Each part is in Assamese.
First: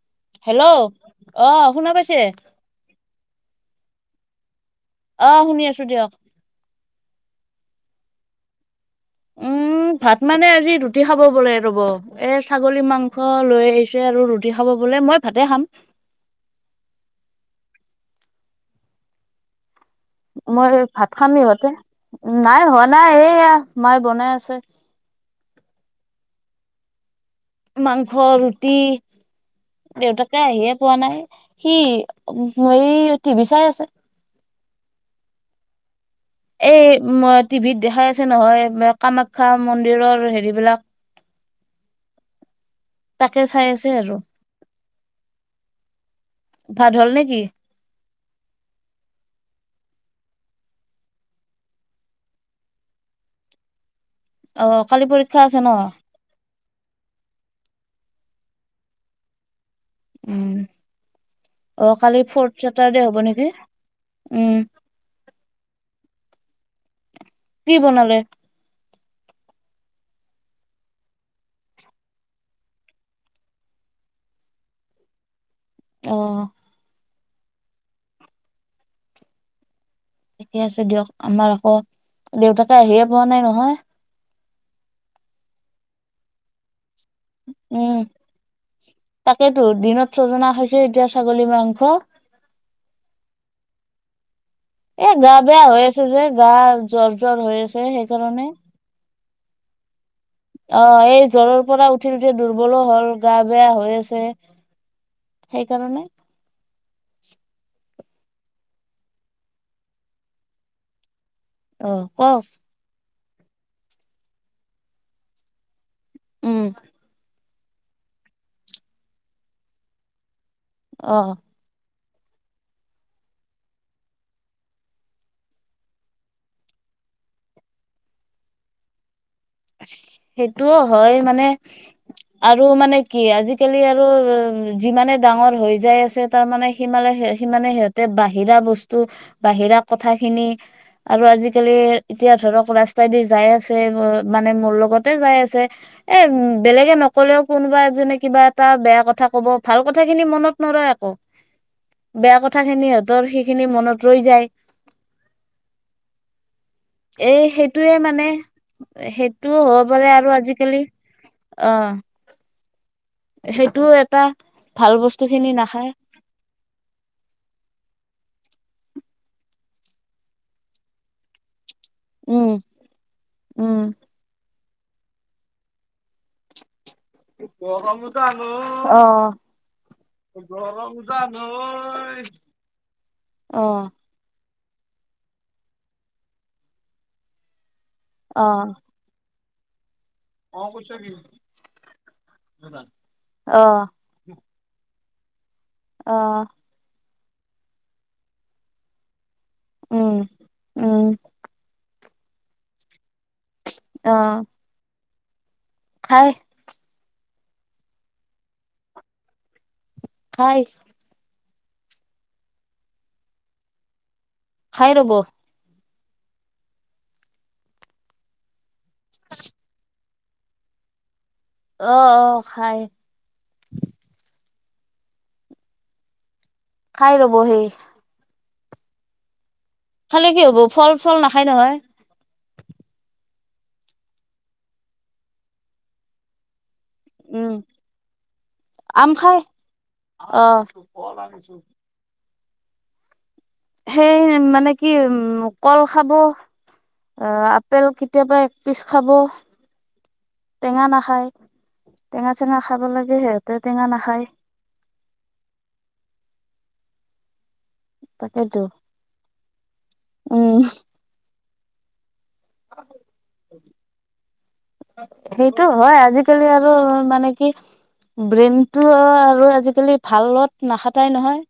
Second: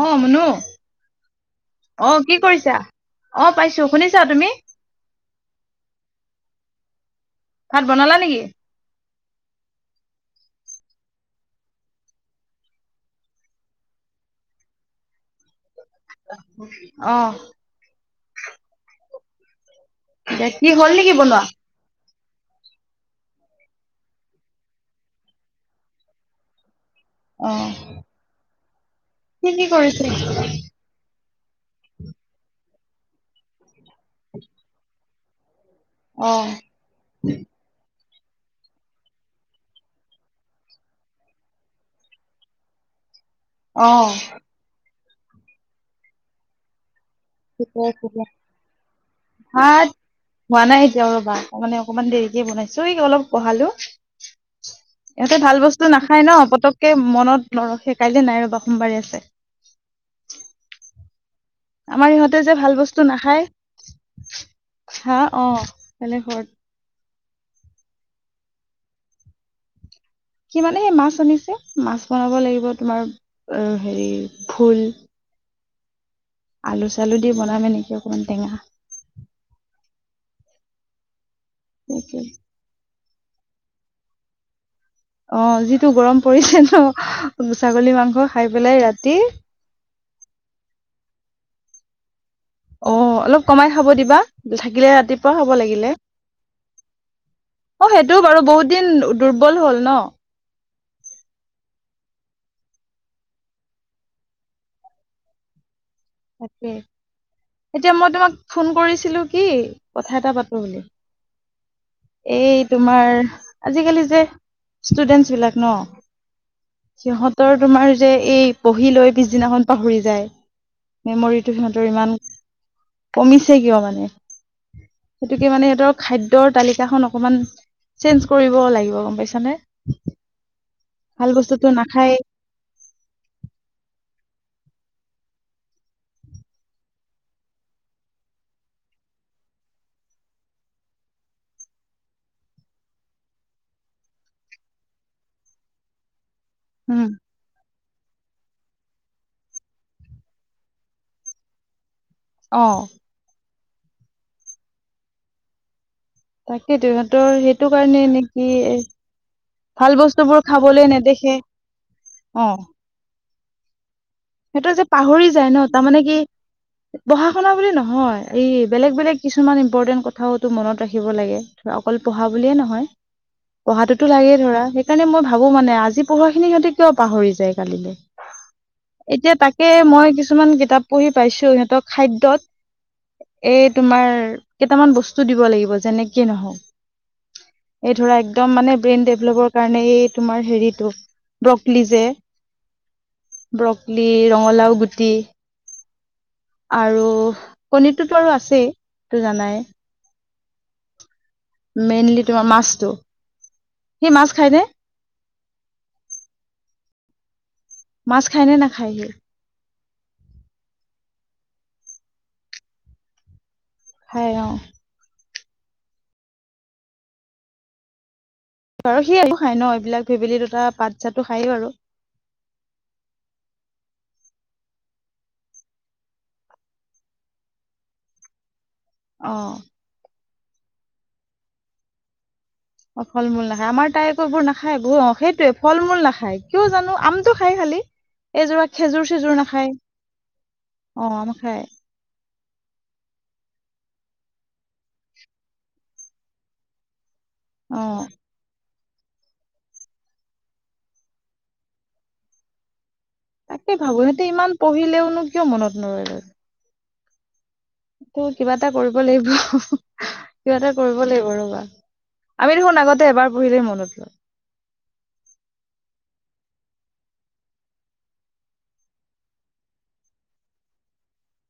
অ মুনু হেল্ল', অ', শুনা পাইছে? কি কৰিছা অ', পাইছো, শুনিছা তুমি? অ', শুনি আছো দিয়ক। ভাত বনালা নেকি? উম। ভাত মানে আজি ৰুটি খাব বলে ৰ'ব। এ ছাগলী মাংস লৈ আহিছে আৰু ৰুটি খাব ব বোলে মই ভাতে খাম। অ'। দে কি মই হ'ল ভাত নেকি খাম। বনোৱা ইহঁতে নাই, হোৱা নাই, এয়া মায়ে বনাই আছে। অ মাংস, ৰুটি, কি কি কৰিছে দেউতাকে আহিয়ে পোৱা নাই। সি হেই, টিভি চাই আছে। [inaudible] অ এই উ মই টিভিত দেখাই আছে। ছে নহয় কামাখ্যা মন্দিৰৰ হেৰিবলাক তাকে চাই অ আছে আৰু। ভাত হ'ল নেক শা ভ [unintelligible] হোৱা নাই এতিয়া ৰ'বা, তাৰ মানে অকমান দেৰিকে বনাইছো, এইক অলপ পঢ়ালো। অ কালি পৰীক্ষা ইহঁতে আছে ভাল ন বস্তু নাখায় ন পতককে মনত নৰখে। কাইলৈ নাই ৰ'বা সোমবাৰে আছে। উম। অ আমাৰ কালি ইহঁতে ফৰ্থ যে ভাল চেটাৰডে বস্তু হ'ব নেকি নাখায়। উম হা অ' কাইলে ঘৰত কি বনালে? কি মানে সেই মাছ আনিছে, মাছ বনাব লাগিব তোমাৰ হেৰি ভোল অ আলু চালু দি বনামে এনেকে অকণমান টেঙা। ঠিকে আছে দিয়ক আমাৰ আকৌ দেউতাকে আহিয়ে পোৱা নাই নহয়। অ' যিটো গৰম পৰিছে ন? ছাগলী উম, মাংস খাই পেলাই ৰাতি তাকেইতো দিনত ছজনা খাইছো, এতিয়া ছাগলী মাংস। অ' অলপ কমাই খাব দিবা। থাকিলে এ গা ৰাতিপুৱা খাব বেয়া হৈ লাগিলে, আছে যে গা জ্বৰ জ্বৰ হৈ আছে অ' সেইটো সেইকাৰণে বাৰু বহুত দিন দুৰ্বল হ'ল ন? অ' এই জ্বৰৰ পৰা উঠি উঠি দুৰ্বলো হ'ল গা বেয়া হৈ আছে। সেইকাৰণে তাকে। এতিয়া মই তোমাক ফোন কৰিছিলো কি কথা এটা পাতো বুলি। অ কওক এই তোমাৰ আজিকালি যে ষ্টুডেন্টচ বিলাক ন। উম। ৰ তোমাৰ যে এই পঢ়ি লৈ পিছদিনাখন পাহৰি যায়। অ মেমৰিটো সিহঁতৰ ইমান কমিছে কিয় মানে? সেইটোকে মানে সিহঁতৰ খাদ্যৰ তালিকাখন অকমান চেঞ্জ কৰিব লাগিব গ'ম পাইছে। সেইটোও হয় মানে, বস্তুটো নাখায় আৰু মানে কি আজিকালি যিমানে ডাঙৰ হৈ যাই আছে, তাৰ মানে সিমানে সিহঁতে বাহিৰা বস্তু উ বাহিৰা কথা খিনি আৰু আজিকালি এতিয়া ধৰক ৰাস্তাইদি যাই আছে মানে মোৰ লগতে যাই আছে এ উম বেলেগে উম নকলেও কোনোবা এজনে কিবা টা বেয়া কথা ক'ব, ভাল কথা খিনি মনত নৰয় আকৌ, বেয়া কথা অ খিনি সিহঁতৰ শি সেই খিনি মনত ৰৈ যায়। তাকেইটো, সিহঁতৰ এই সেইটো সেইটোয়ে কাৰণে নে মানে কিয়ে। সেইটোও হ'ব ভাল পাৰে আৰু বস্তুবোৰ আজিকালি খাবলৈ নেদেখে। অ' সেইটো এক সেইটো যে পাহৰি যায় ন, তাৰ মানে কি পঢ়া শুনা বুলি নহয়। এই বেলেগ বেলেগ কিছুমান ইম্পৰ্টেণ্ট কথাওতো মনত ৰাখিব লাগে। ধৰা অকল পঢ়া উম বুলিয়ে নহয় উম পঢ়াতোতো লাগেই ধৰা। সেইকাৰণে মই ভাবো মানে আজি পঢ়া খিনি সিহঁতে কিয় পাহৰি যায় অ', কালিলৈ। অ', এতিয়া তাকে মই কিছুমান কিতাপ পঢ়ি পাইছো সিহঁতৰ খাদ্যত এ তোমাৰ কেইটামান বস্তু দিব লাগিব যেনেকে নহওঁক। এই ধৰা একদম অ', মানে ব্ৰেইন ডেভেলপৰ কাৰণে এই ব [unintelligible] গুটি অ', আৰু কণীটোতো আৰু অ', আছেই এইটো জানাই। উম, উম। মেইনলি তোমাৰ মাছ টো, সি মাছ খায় নে? খায়া। মাছ খাইনে নাখায় সি? খায়। হয়। খাই ৰ'বো। বাৰু সি খাই ন এইবিলাক ভেবেলীলতা পাত চাত? অ', অ', খায়। খাই ৰব সি। অ খালে কি হ'ব ফল চল নাখায় নহয়। অ ফল মূল নাখায় আমাৰ তাই কবোৰ নাখায় সেইটোৱে ফল মূল নাখায় কিয় জানো আমটো উম, খাই খালি! এইযোৰা খেজুৰ আম খাই চেজুৰ নাখায় অ', অ আম খায়। সেই মানে কি কল খাব! অ আপেল কেতিয়াবা - - একপিচ খাব টেঙা নাখায় টেঙা চেঙা খাব লাগে সিহঁতে তাকে টেঙা ভাবো সিহতে নাখায় ইমান পঢ়িলেওনো কিয় মনত নৰয়? তটো কিবা তাকেতো এটা কৰিব লাগিব কিবা উম, এটা কৰিব লাগিব ৰবা। আমি দেখোন আগতে এবাৰ পঢ়িলেই মনত ৰয় সেইটো হয় আজি কালি আৰু মানে কি ব্ৰেইনটো আৰু আজিকালি ভালত নাখাতাই নহয়।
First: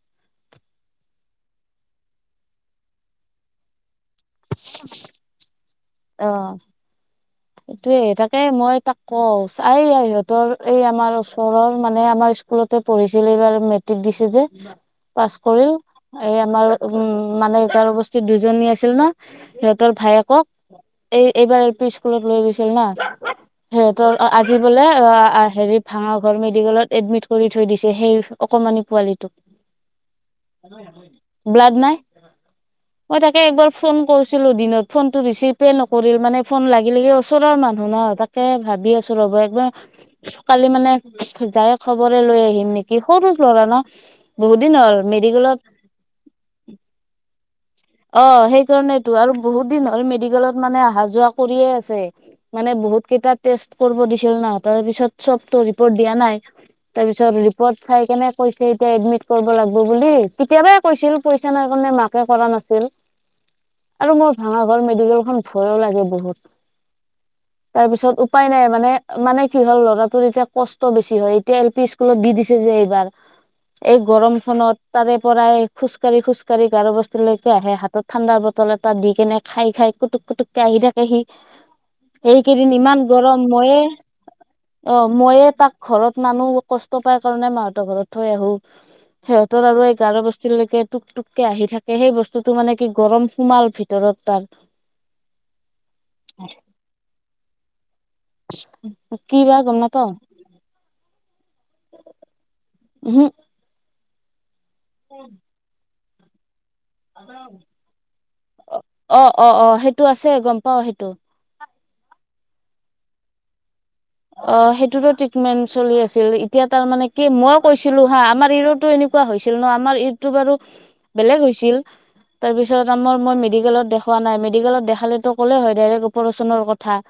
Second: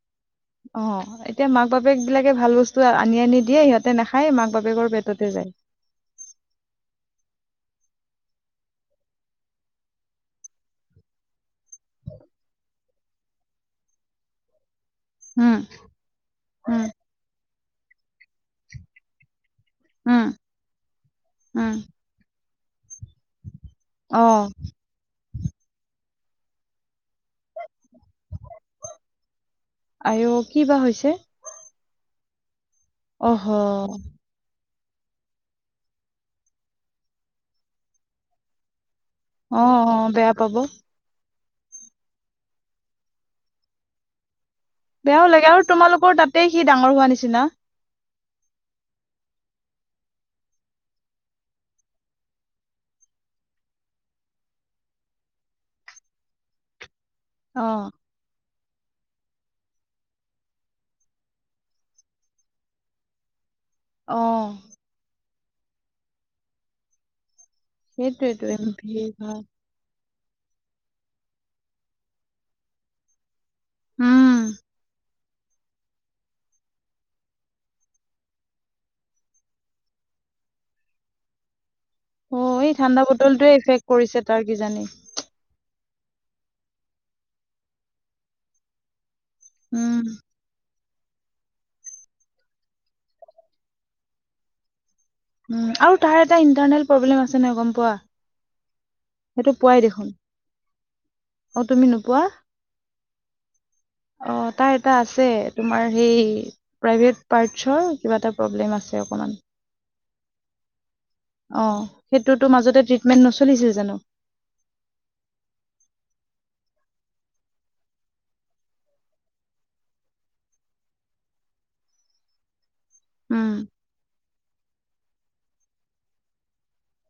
অ এতিয়া মাক বাপেক বিলাকে ভাল বস্তু আনি আনি দিয়ে সিহত -তে নাখায় মাক বাপেকৰ পেটতে যায়। অ এইটোয়ে তাকে মই তাক কওঁ সিহঁতৰ এই আমাৰ ওচৰৰ মানে আমাৰ স্কুলতে পঢ়িছিল এইবাৰ মেট্ৰিক দিছে যে। পাছ উম কৰিল এই আমাৰ উম মানে ই গাৰো বস্তিত দুজনী আছিল ন! সিহঁতৰ উম ভায়েকক এই এইবাৰ এল উম পি স্কুলত লৈ গৈছিল না। সিহঁতৰ অ আজি বোলে অহ হেৰি ভাঙাগড় মেডিকেলত এডমিট। কৰি থৈ দিছে সেই অকমানি আঐ কি বা হৈছে পোৱালিটোক ব্লাড নাই। মই তাকে অহ একবাৰ ফোন কৰিছিলোঁ দিনত ফোন টো ৰিচিভ পে নকৰিল মানে ফোন লাগ। গেলিগৈ ওচৰৰ মানুহ ন তাকে ভাবি আছো ৰব অ অ বেয়া একবাৰ পাব কালি মানে। যাই খবৰে লৈ আহিম নেকি সৰু ল'ৰা ন। বহুত দিন হ'ল বেয়াও লাগে মেডিকেলত আৰু তোমালোকৰ তাতেই সি ডাঙৰ হোৱা নিচিনা। অহ সেইকাৰণেটো আৰু বহুত দিন হ'ল মেডিকেলত মানে অহা যোৱা কৰিয়ে আ। ছে মানে বহুত কেইটা টেষ্ট কৰিব দিছিল ন তাৰ পিছত চবতো ৰিপৰ্ট দিয়া নাই। তাৰপিছত অ ৰিপৰ্ট চাই কেনে কৈ। এতিয়া এডমিট কৰিব লাগব বুলি কেতিয়াবাই কৈছিল পইচা নাই কাৰণে মাকে কৰা নাছিল। আৰু অ মোৰ ভাঙাগড় মেডিকেলখন ভয়ো লাগে বহুত। তাৰ পিছত সেইটোৱেতো উপায় এম নাই ভি মানে ভাল মানে কি হ'ল লৰা। তোৰ এতিয়া কষ্ট বেছি হয় এতিয়া এল পি স্কুলত দি দিছে যে এইবাৰ। এই উম গৰমখনত তাৰে। পৰাই খোজকাঢ়ি খোজকাঢ়ি গাড়ো বস্তি লৈকে আহে হাতত ঠাণ্ডা বটল এটা দি কেনে খাই খাই কুটু। পুটুকে আহি থাকে সি। অ', এইকেইদিন এই ঠাণ্ডা ইমান গৰম বটলটোৱে ইফেক্ট মইয়ে কৰিছে তাৰ কিজানি অহ ময়ে তাক। ঘৰত মানো কষ্ট পাই কাৰণে মাহঁতৰ ঘৰত থৈ আহো। সিহঁতৰ আৰু এই উম, গাৰু বস্তিলৈকে। টুক টুককে আহি থাকে সেই বস্তুটো মানে কি গৰম সোমাল ভিতৰত তাৰ। উম আৰু তাৰ এটা ইণ্টাৰনেল। প্ৰব্লেম আছে নহয় গম পোৱা কি সেইটো বা গম পোৱাই নাপাও দেখোন। অহ তুমি নোপোৱা। উম হুক। অ', তাৰ এটা আছে, তোমাৰ সেই। প্ৰাইভেট পাৰ্টচৰ, কিবা এটা প্ৰব্লেম আছে অকণমান। তো আছে, গম পাও সেইটো। অ', সেইটোতো মাজতে ট্ৰিটমেণ্ট নচলিছিল জানো? অ', সেইটোতো ট্ৰিটমেণ্ট চলি আছিল। এতিয়া তাৰ মানে কি, মইও কৈছিলো হা আমাৰ [unintelligible] এনে। কোৱা হৈছিল নহ? আমাৰ ইউটিউবত আৰু বেলেগ হৈছিল, তাৰ পিছত। মই-মই উম, মেডিকেলত দেখাৱা নাই। মেডিকেলত দেখালে তো ক'লে হৈ ডাইৰেক্ট অপাৰেশ্যনৰ কথা,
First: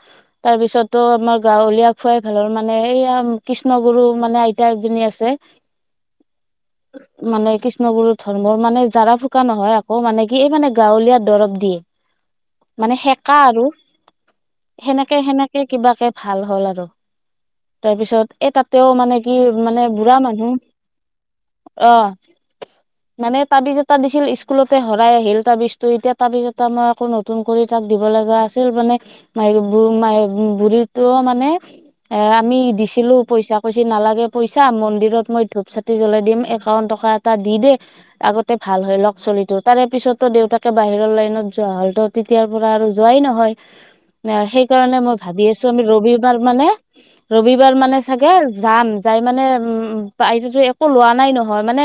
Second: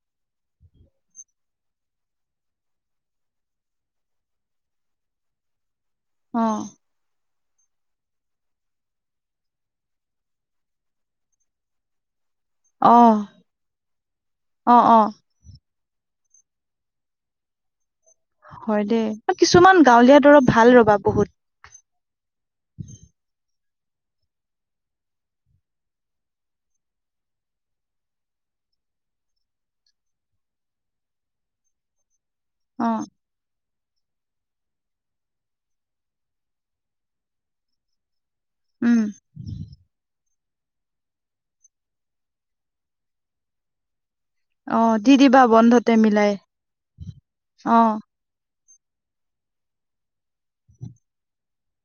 তাৰপিছত তো আমাৰ গাঁৱলীয়া। খুৱাই ভাল হয় মানে, এইয়া কৃষ্ণ গুৰু মানে আইতা এজনী আছে। অ'। মানে, কৃষ্ণগুৰু ধৰ্মৰ মানে জাৰা ফুকা নহয় আকৌ, মানে কি এই মানে গাঁৱলীয়া দৰৱ দিয়ে। মানে অ', সেকা আৰু, অ', অ', সেনেকে-সেনেকে কিবাকে ভাল হ'ল আৰু। তাৰপিছত এ হয় তাতেও দেই মানে কি, কিছুমান মানে বুঢ়া গাঁৱলীয়া দৰৱ ভাল ৰ'বা বহুত মানুহ। অ'। মানে, তাবিজ এটা দিছিল স্কুলতে হেৰাই আহিল। তাবিজটো এতিয়া, তাবিজ এটা মই আকৌ নতুন কৰি। দিব লগা আছিল, মানে বু-বুঢ়ীটোও মানে। এ আমি অ', দিছিলো পইচা, কৈছি নালাগে। পইচা, মন্দিৰত মই ধূপ চাতি জ্বলাই দিম। একাউন্ট টকা এটা দি দে, আগত। ভাল হয় উম, লওক চলিতোৰ। তাৰে পিছতো দেউতাকে বাহিৰৰ লাইনত যোৱা হ'লতো, তেতিয়াৰ পৰা আৰু যোৱাই নহয়। [unintelligible] অ', সেইকাৰণে দি মই দিবা ভাবি আছো, আমি বন্ধতে মিলাই ৰবিবাৰ মানে ৰবিবাৰ মানে অ', চাগে। যাম, যাই মানে উম। তাই যদি একো লোৱা নাই নহয়, মানে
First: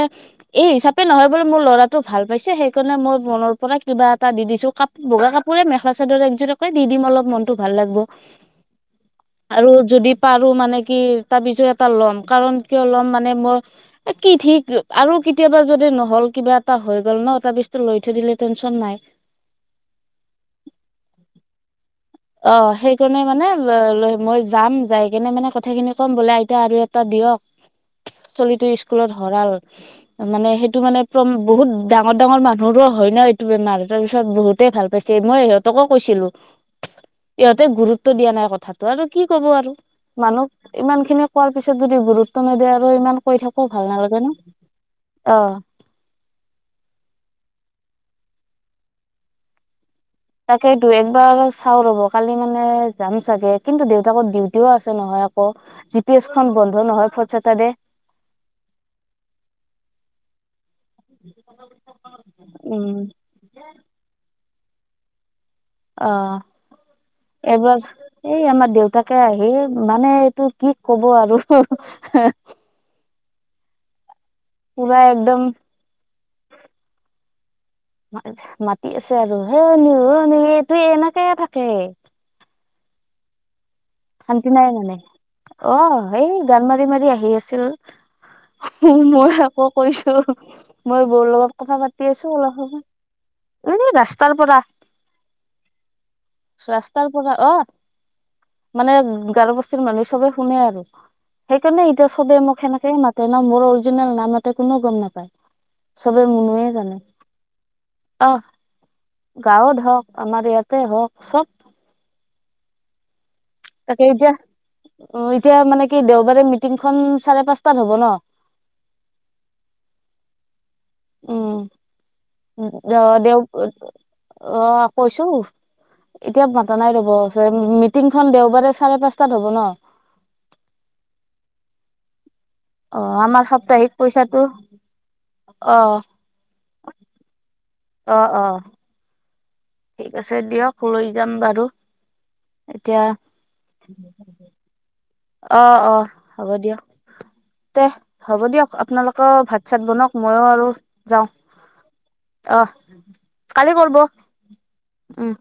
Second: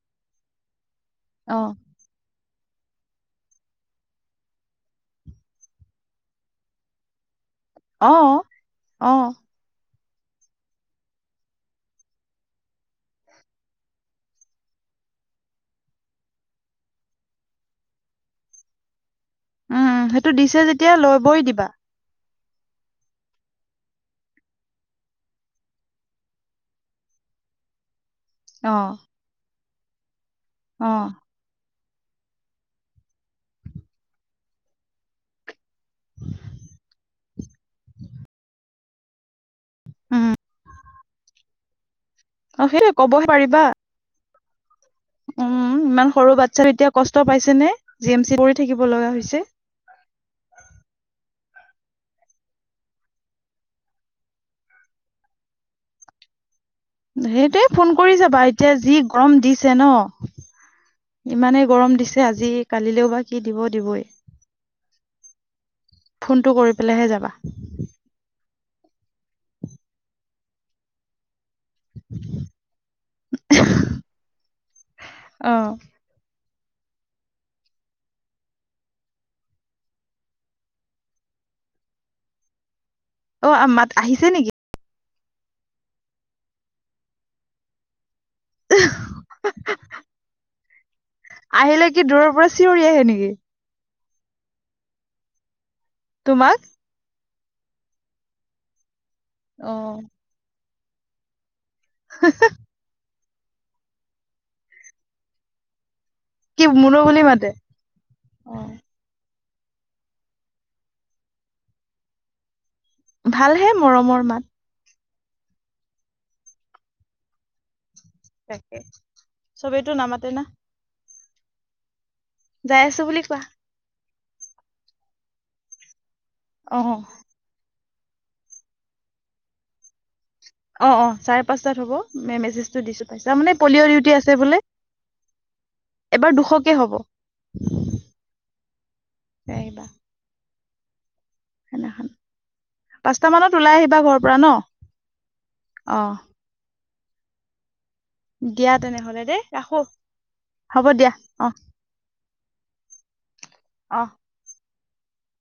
এই হিচাপ। নহয় বোলে, মোৰ অ', ল'ৰাটো ভাল। লৈছে, সেইকাৰণে মই মনৰ পৰা কিবা এটা দি দিছো। কাপ বগা কাপোৰে, মেখেলা চাদৰ একযোৰকে দি দিম অলপ মন। ভাল লাগব, অ', অ', আৰু যদি পাৰো মানে কি, তাবিজও এটা লম। কাৰণ কিয়, ল'ম মানে মই কি ঠিক। আৰু কেতিয়াবা যদি নহল, কিবা এটা হৈ গ'ল নহ। এই তাবিজটো লৈ থৈ দিলে টেনশ্যন নাই। উম, সেইটো দিছে যেতিয়া ল'বই দিবা। অ', সেইকাৰণে মানে মই যাম। যাই কেনে মানে, কথাখিনি কম বোলে আইতা আৰু এটা। দিয়ক, অ চলিটো অ স্কুলত হ'ৰাল। মানে, সেইটো মানে প্ৰম বহুত। ডাঙৰ ডাঙৰ মানুহৰো হয় নহ, এইটো বেমাৰ? তাৰ পিছত বহুতেই ভাল পাইছে, মই সিহঁতকো কৈছিলো। ইহঁতে গুৰুত্ব দিয়া নাই কথাটো, আৰু কি ক'ব আৰু উম মানুহক ইমান। সেই খিনি কোৱাৰ পিছত যদি গুৰুত্ব অ নিদিয়ে আৰু সেইটোৱে ইমান কবহে কৈ পাৰিবা থাকোও ভাল নালাগে ন অ উম, ইমান সৰু বাচ্ছা এতিয়া কষ্ট পাইছে নে? জি এম চি কৰি থাকিব লগা হৈছে। তাকেটো একবাৰ চাও ৰব কালি মানে যাম চাগে, কিন্তু দেউতাকৰ ডিউটিও আছে নহয়। [unintelligible] জি পি এছ খন বন। সেইটোৱে, ফোন কৰি যাবা এতিয়া যি গৰম দিছে নহ। ইমানেই গৰম দিছে আজি, উম কালিলেও বা কি দিব-দিবয়েই। অ', কৰি পেলাইহে যাবা এবাৰ এই আমাৰ। দেউতাকে আহি, মানে এইটো কি ক'ব আৰু। [unintelligible] পোৰা একদম। অ মাতি আছে আৰু, হে নো অ নো ইটো এনেকে থাকে। অ'। [unintelligible] শান্তি নেকি নাই মানে, অ' এই গান মাৰি মাৰি আহি আছিল। উম, মই আকৌ কৈছো। মই বৌৰ লগত কথা আহিলে কি পাতি আছো, দূৰৰ পৰা অলপ চিঞৰি সময়। আহে নেকি উম, ৰাস্ত। ক'ৰ পৰা, তোমাক ৰাস্তাৰ পৰা অহ। মানে গাৰ অ বস্তিৰ মানুহে সবে শুনে আৰু। সেইকাৰণে এতিয়া চবে মোক সেনেকেে মাতে ন মোৰ অৰিজিনেল নাম এতে কোননেও গম নাপায়। চবে কি মুনুয়ে জানে মুনু বুলি মাতে অ আহ। গাঁৱত হওক আমাৰ ইয়াতে হওক চব ভালহে মৰমৰ মাত। অ এতিয়া মানে কি দেওবাৰে মিটিংখন চাৰে পাঁচটাত হব ন। তাকে চবেই এইটো নামাতে ন। উম অ আছো বুলি দেও কোৱা অ কৈছো এতিয়া মাতা নাই অ ৰ'ব ম মিটিংখন দেওবাৰে চাৰে পাঁচটাত হ'ব ন। অ অ চাৰে পাঁচটাত হ'ব মেচেজটো অ দিছো পাইছা আমাৰ মানে পলিঅ' ডিউটি আছে বোলে আহ এবাৰ দুশকে হ'ব আহ আহ আহিবা ঠিক আছে দিয়ক। যাম বাৰু সেনাখন এতিয়া পাঁচটা মানত ওলাই আহিবা ঘৰৰ পৰা ন অ অ হ'ব দিয়ক দে। হ'ব দিয়ক দিয়া তেনেহলে আপোনালোকেও দেই ভাত ৰাখো চাত বনাওঁক মইও আৰু হ'ব দিয়া যাওঁ। অ আহ কালি কৰিব অ উম।